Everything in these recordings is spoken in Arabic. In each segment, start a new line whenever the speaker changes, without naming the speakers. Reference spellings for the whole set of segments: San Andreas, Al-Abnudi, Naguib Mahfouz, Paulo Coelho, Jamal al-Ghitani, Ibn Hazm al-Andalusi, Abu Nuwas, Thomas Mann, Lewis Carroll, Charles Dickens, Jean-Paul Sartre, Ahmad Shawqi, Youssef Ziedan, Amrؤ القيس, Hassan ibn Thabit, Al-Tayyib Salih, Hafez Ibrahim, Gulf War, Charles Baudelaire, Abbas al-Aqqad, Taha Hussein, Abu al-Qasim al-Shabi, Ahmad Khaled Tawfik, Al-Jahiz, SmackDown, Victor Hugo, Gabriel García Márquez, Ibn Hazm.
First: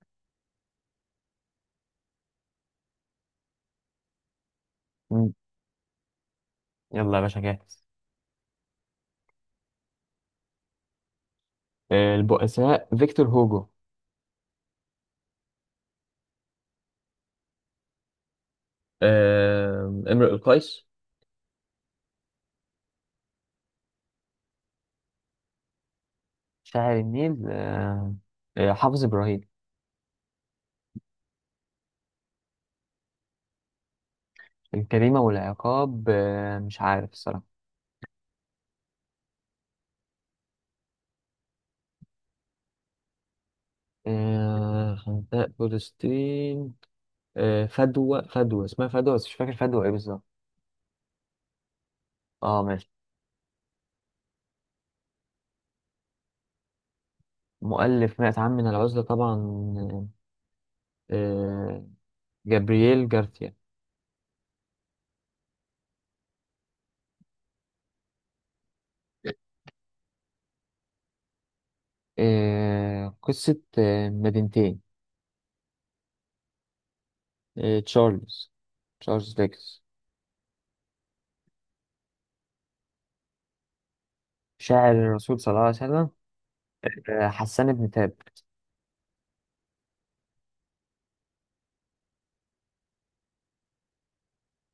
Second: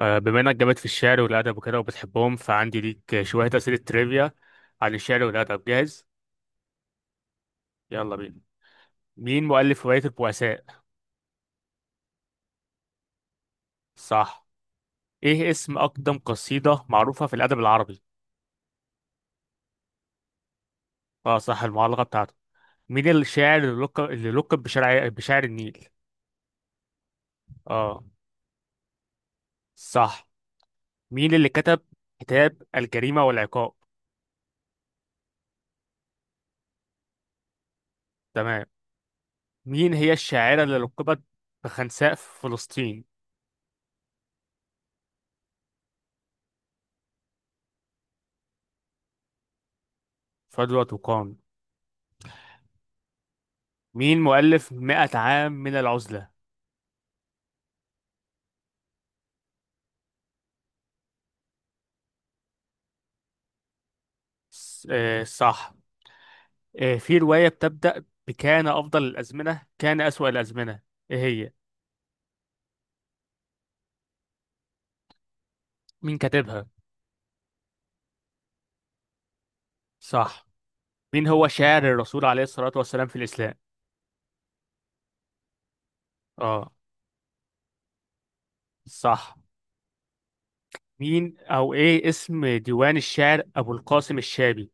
بما انك جامد في الشعر والادب وكده وبتحبهم فعندي ليك شويه اسئله ترivia عن الشعر
مم.
والادب. جاهز؟
يلا يا باشا جاهز.
يلا بينا. مين مؤلف روايه البؤساء؟
البؤساء فيكتور هوجو.
صح. ايه اسم اقدم قصيده معروفه في الادب العربي؟
امرؤ القيس.
اه صح، المعلقه بتاعته. مين الشاعر اللي لقب بشاعر النيل؟
شاعر النيل،
اه
حافظ إبراهيم.
صح. مين اللي كتب كتاب الجريمه والعقاب؟
الجريمة والعقاب، مش عارف الصراحة.
تمام. مين هي الشاعره اللي لقبت بخنساء في فلسطين؟
خندق فلسطين. فدوى اسمها فدوى، بس مش فاكر فدوى ايه بالظبط.
فضل وقام.
اه ماشي.
مين مؤلف مئة عام من العزلة؟
مؤلف مائة عام من العزلة طبعا، آه، آه، جابرييل جارثيا.
صح. آه، في رواية بتبدأ بكان أفضل الأزمنة كان أسوأ الأزمنة، إيه هي؟
قصة مدينتين.
مين كاتبها؟
آه، تشارلز تشارلز ديكنز.
صح. مين هو شاعر الرسول عليه الصلاة والسلام في الإسلام؟
شاعر الرسول صلى الله عليه وسلم،
آه
حسان بن ثابت.
صح. مين أو إيه اسم ديوان الشعر أبو القاسم الشابي؟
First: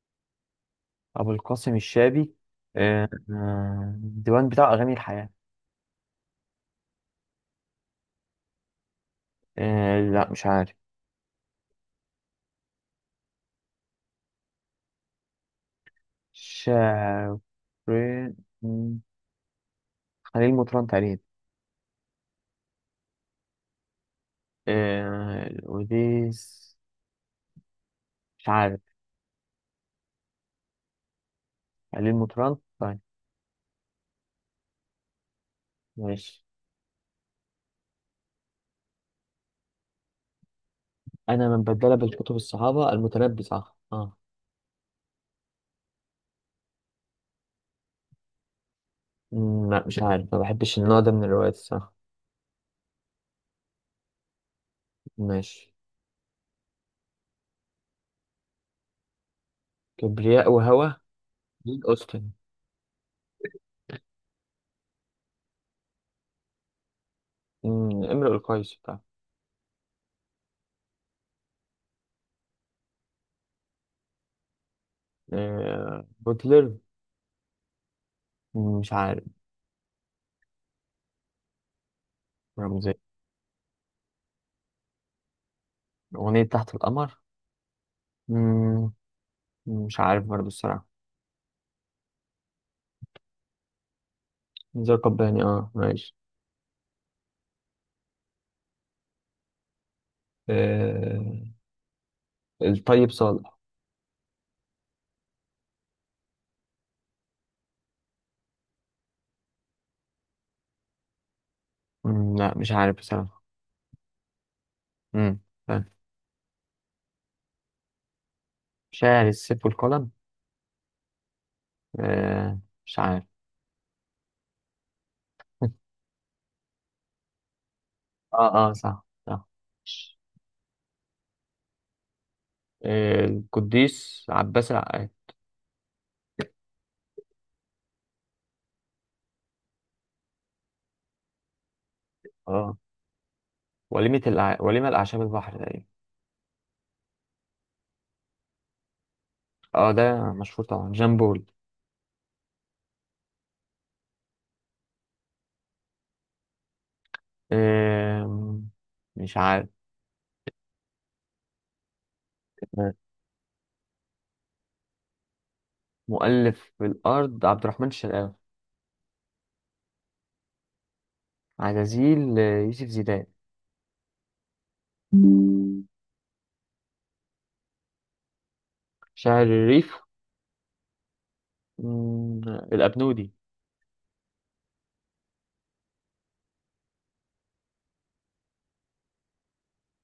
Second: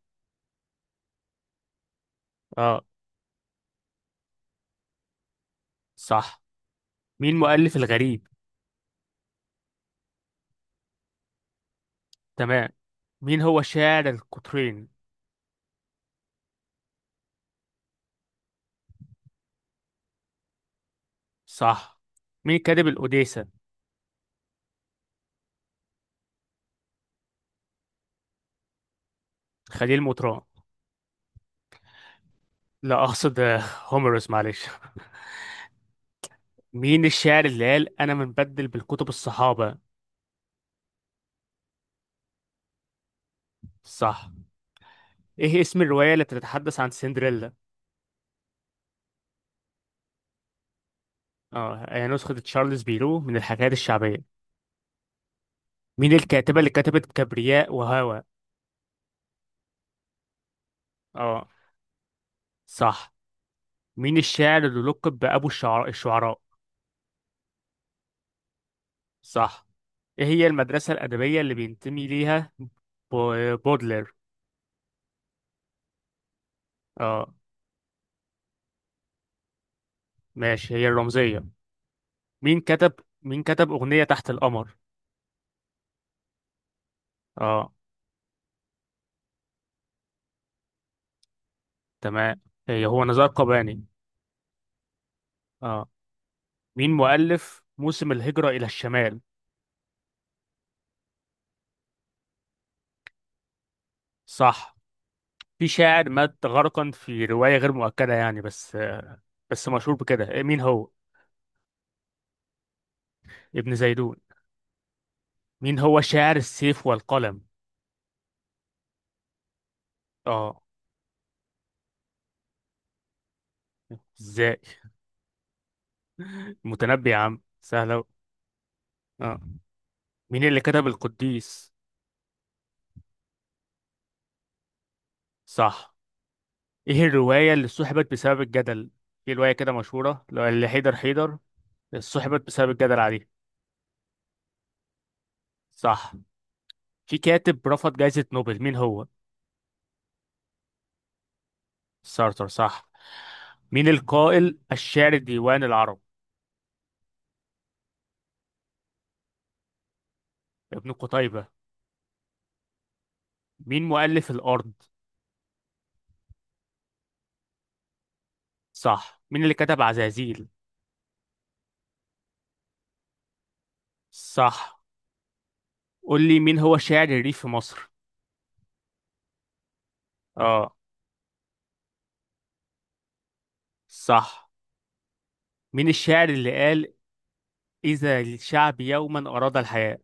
أبو القاسم الشابي،
آه
الديوان بتاع أغاني الحياة.
صح. مين مؤلف الغريب؟
لا مش عارف.
تمام. مين هو شاعر القطرين؟
شاعر، مم، خليل مطران تقريبا.
صح. مين كاتب الأوديسة؟
الأوديس، مش عارف.
خليل مطران،
خليل مطران طيب.
لا أقصد هوميروس، معلش.
ماشي.
مين الشاعر اللي قال أنا منبدل بالكتب الصحابة؟
أنا من بدل بالكتب الصحابة المتنبي صح اه.
صح. إيه اسم الرواية التي تتحدث عن سندريلا؟
لا مش عارف، ما بحبش النوع ده من الروايات
اه
الصراحة.
هي نسخة تشارلز بيرو من الحكايات الشعبية.
ماشي.
مين الكاتبة اللي كتبت كبرياء وهوى؟
كبرياء وهوى،
اه
جيل أوستن.
صح. مين الشاعر اللي لقب بأبو الشعر الشعراء؟
امرؤ القيس بتاع.
صح. إيه هي المدرسة الأدبية اللي بينتمي ليها بودلر؟
بوتلر،
اه
مش عارف.
ماشي، هي الرمزية. مين كتب
رمزية.
مين كتب أغنية تحت القمر؟
أغنية تحت القمر،
اه
مم، مش عارف برضه الصراحة.
تمام، هي هو نزار قباني.
نزار قباني اه
اه.
ماشي.
مين مؤلف موسم الهجرة إلى الشمال؟
آه، الطيب صالح.
صح. في شاعر مات غرقا في رواية غير مؤكدة يعني، بس مشهور بكده، مين هو؟
لا مش عارف بصراحة.
ابن زيدون.
مم،
مين
طيب.
هو شاعر السيف والقلم؟
شاعر السيف والقلم،
اه،
آه، مش عارف.
ازاي؟ متنبي يا عم، سهلة أوي.
اه اه صح
اه.
صح.
مين اللي كتب القديس؟
القديس عباس العقاد.
صح. ايه الرواية اللي سحبت بسبب الجدل؟ في رواية كده مشهورة اللي حيدر حيدر سحبت بسبب
اه،
الجدل عليه.
وليمة الأعشاب البحر تقريبا.
صح. في كاتب رفض جائزة نوبل، مين هو؟
اه ده مشهور طبعا جامبول.
سارتر، صح. مين القائل الشاعر ديوان العرب؟
آه، مش عارف.
ابن قتيبة. مين مؤلف الأرض؟
مؤلف الأرض عبد الرحمن الشرقاوي.
صح. مين اللي كتب عزازيل؟
عزازيل، يوسف زيدان.
صح. قول لي مين هو شاعر الريف في مصر؟
شاعر الريف،
اه
مم، الأبنودي.
صح. مين الشاعر اللي قال إذا الشعب يوما أراد الحياة؟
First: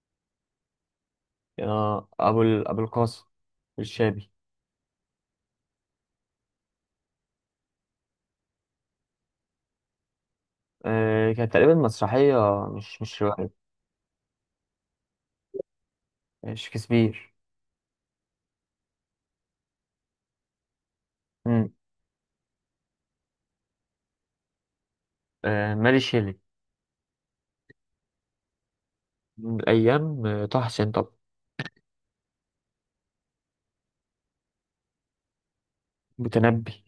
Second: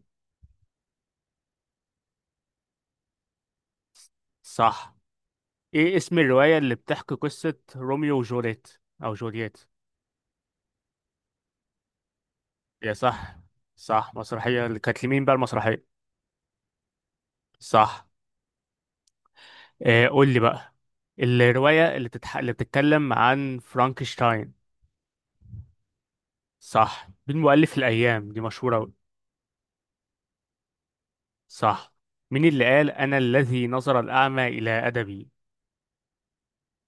أبو القاسم الشابي.
صح. ايه اسم الرواية اللي بتحكي قصة روميو وجوليت أو جولييت؟
كانت تقريبا مسرحية،
يا
مش
صح،
رواية.
صح، مسرحية. اللي كانت لمين بقى المسرحية؟
شكسبير.
صح. آه قول لي بقى
مم.
الرواية اللي بتتكلم عن فرانكشتاين.
ماري شيلي.
صح. مين مؤلف الأيام؟ دي مشهورة أوي.
من الأيام، طه حسين طبعا.
صح. مين اللي قال أنا الذي نظر الأعمى إلى أدبي؟
متنبي.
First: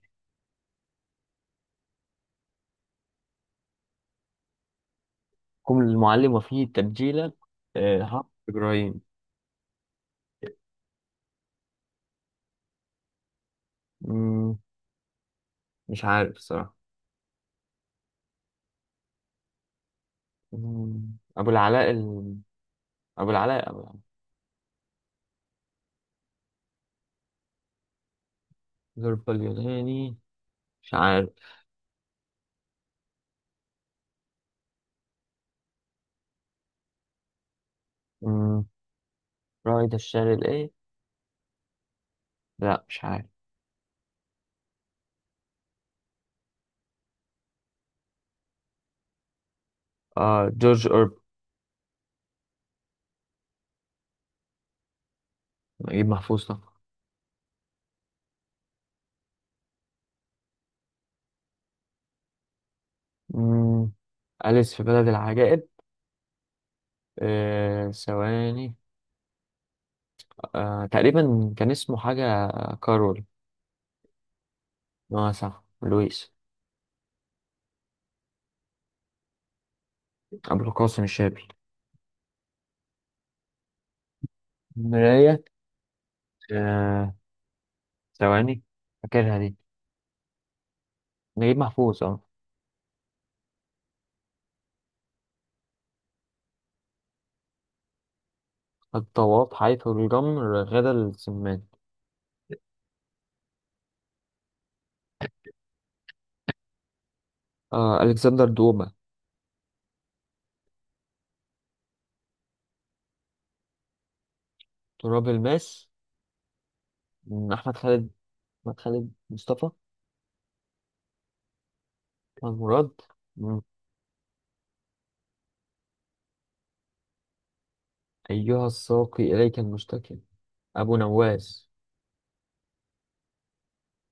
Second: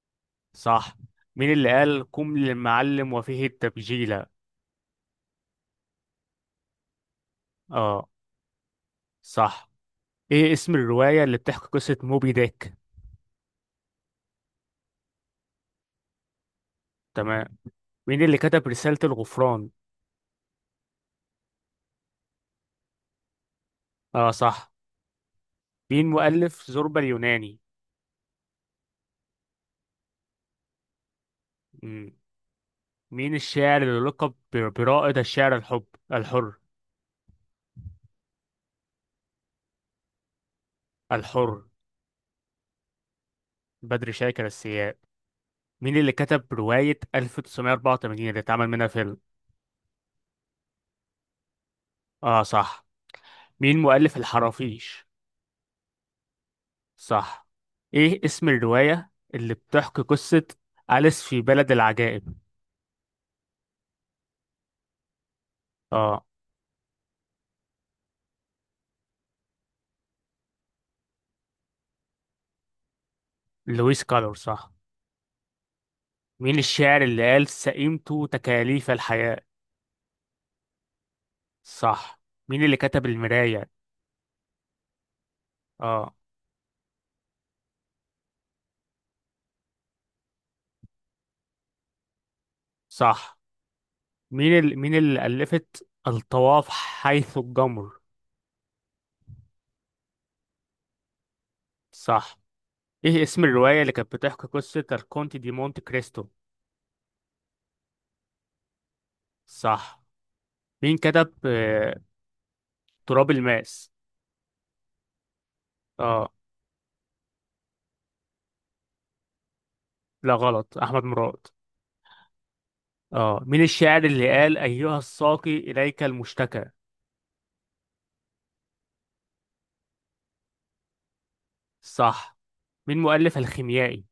صح. مين اللي قال قم للمعلم وفيه التبجيلة؟
كم المعلم وفيه تبجيلة،
اه
ها إبراهيم.
صح. إيه اسم الرواية اللي بتحكي قصة موبي ديك؟
مم، مش عارف الصراحة.
تمام. مين اللي كتب رسالة الغفران؟
مم، أبو العلاء ال... أبو العلاء أبو العلاء.
اه صح. مين مؤلف زوربا اليوناني؟
ظرف اليوناني، مش عارف.
مم. مين الشاعر اللي لقب برائد الشعر الحر؟
مم. رائد الشعر الايه؟
الحر،
لا مش عارف.
بدر شاكر السياب. مين اللي كتب رواية 1984 اللي اتعمل منها فيلم؟
جورج أورب.
اه صح. مين مؤلف الحرافيش؟
نجيب محفوظ طبعا.
صح. ايه اسم الرواية اللي بتحكي قصة أليس في بلد العجائب؟
مم. أليس في بلد العجائب،
اه،
ثواني. تقريبا كان اسمه حاجة، كارول.
لويس كالور صح.
اه صح لويس.
مين الشاعر اللي قال سئمت تكاليف الحياة؟
أبو القاسم الشابي.
صح. مين اللي كتب المراية؟
مراية،
اه
آه ثواني، فاكرها دي، نجيب محفوظ اه.
صح. مين اللي ألفت الطواف حيث الجمر؟
الطواف حيث الجمر غدا السمان.
صح. ايه اسم الرواية اللي كانت بتحكي قصة الكونت دي مونت كريستو؟
ألكسندر دوما.
صح. مين كتب تراب الماس؟
تراب الماس،
اه
مم، أحمد خالد أحمد خالد مصطفى.
لا غلط، احمد مراد.
المراد.
اه.
مم.
مين الشاعر اللي قال ايها الساقي اليك المشتكى؟
أيها الساقي إليك المشتكي، أبو نواس.
صح. مين مؤلف الخيميائي؟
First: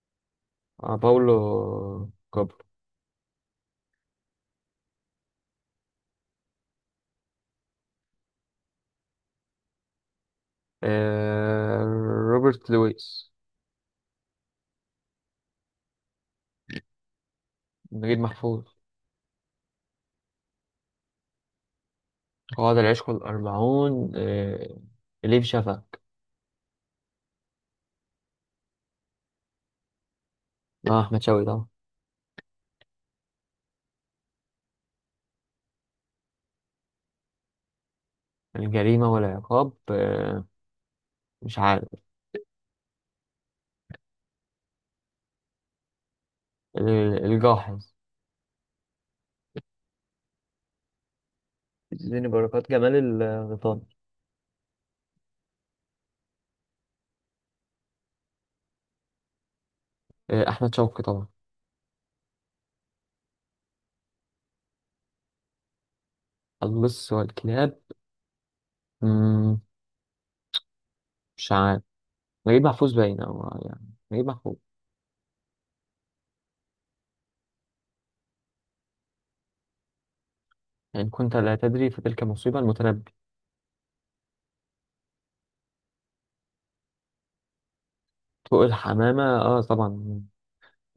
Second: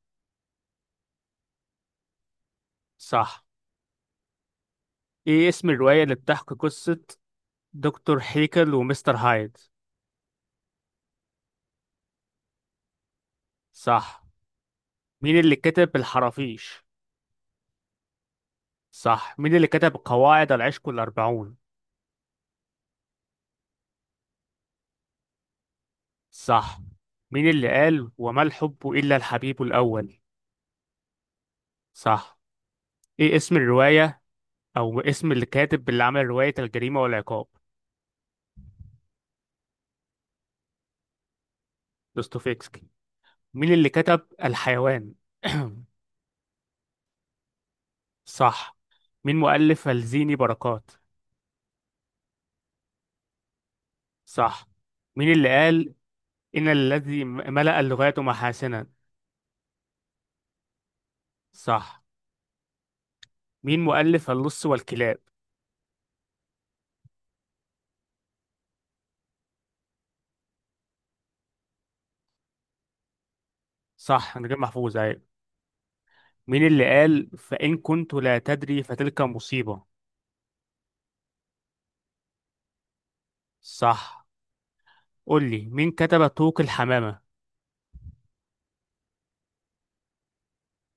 باولو كوبر.
صح. ايه اسم الرواية اللي بتحكي قصة دكتور هيكل ومستر هايد؟
آه روبرت لويس.
صح. مين اللي كتب الحرافيش؟
نجيب محفوظ.
صح. مين اللي كتب قواعد العشق الأربعون؟
قواعد العشق الأربعون، إليف شفق.
صح. مين اللي قال وما الحب إلا الحبيب الأول؟
أحمد شوقي طبعا.
صح. ايه اسم الرواية او اسم اللي كاتب اللي عمل رواية الجريمة والعقاب؟
الجريمة والعقاب، مش عارف.
دوستويفسكي. مين اللي كتب الحيوان؟
الجاحظ.
صح. مين مؤلف الزيني بركات؟
اديني بركات جمال الغيطان.
صح. مين اللي قال إن الذي ملأ اللغات محاسنا؟
أحمد شوقي طبعا.
صح. مين مؤلف اللص والكلاب؟
اللص والكلاب، مم، مش عارف، نجيب محفوظ باين أو يعني نجيب
صح،
محفوظ.
نجيب محفوظ أيوة. مين اللي قال فإن كنت لا تدري فتلك مصيبة؟
إن كنت لا تدري فتلك مصيبة المتنبي.
صح. قول لي مين كتب طوق الحمامة؟
طوق الحمامة طبعا،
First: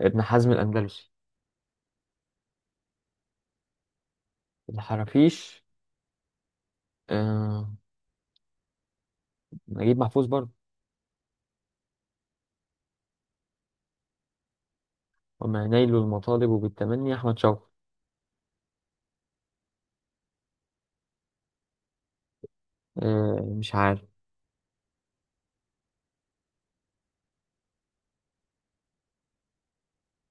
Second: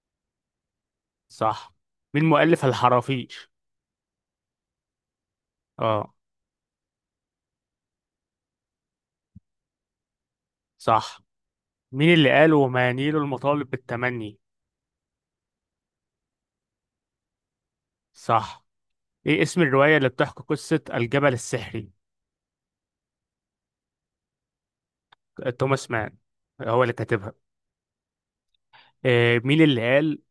ابن حزم الأندلسي.
صح. مين مؤلف الحرافيش؟
الحرافيش،
اه
آه نجيب محفوظ برضه.
صح. مين اللي قال وما ينيل المطالب بالتمني؟
وما نيل المطالب بالتمني أحمد شوقي.
صح. ايه اسم الرواية اللي بتحكي قصة الجبل السحري؟
مش عارف.
توماس مان هو اللي كاتبها. إيه مين اللي قال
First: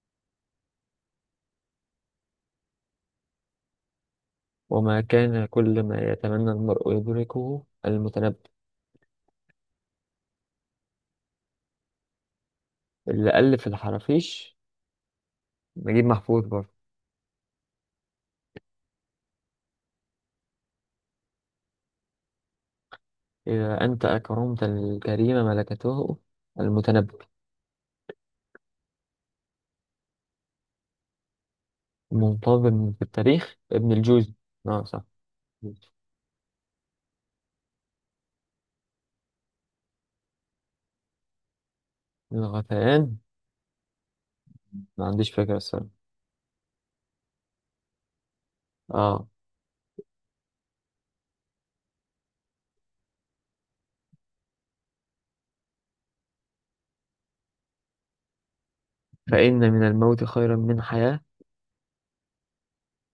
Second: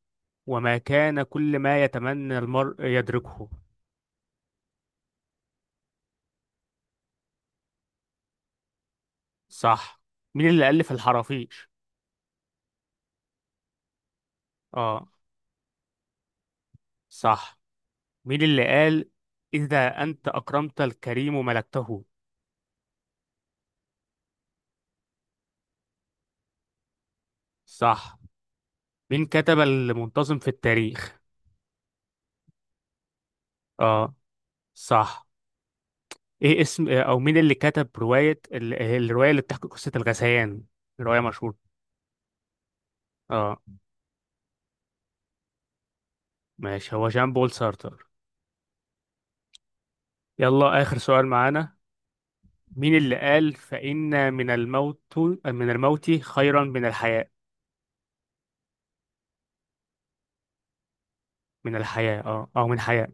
وما كان كل ما يتمنى المرء يدركه؟
وما كان كل ما يتمنى المرء يدركه المتنبي.
صح. مين اللي ألف الحرافيش؟
اللي ألف الحرافيش
اه
نجيب محفوظ برضه.
صح. مين اللي قال إذا أنت أكرمت الكريم ملكته؟
إذا أنت أكرمت الكريم ملكته المتنبي.
صح. مين كتب المنتظم في التاريخ؟
منتظم في التاريخ ابن
اه
الجوزي، صح.
صح. ايه اسم او مين اللي كتب رواية الرواية اللي بتحكي قصة الغثيان؟ رواية مشهورة.
الغثيان،
اه
ما عنديش فكرة الصراحة.
ماشي، هو جان بول سارتر.
اه.
يلا آخر سؤال معانا، مين اللي قال فإن من الموت خيرا من الحياة؟
فإن من الموت خيرا من حياة،
اه او من حياة.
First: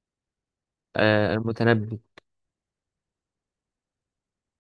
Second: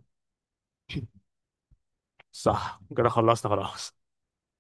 المتنبي.
صح، كده خلصنا خلاص.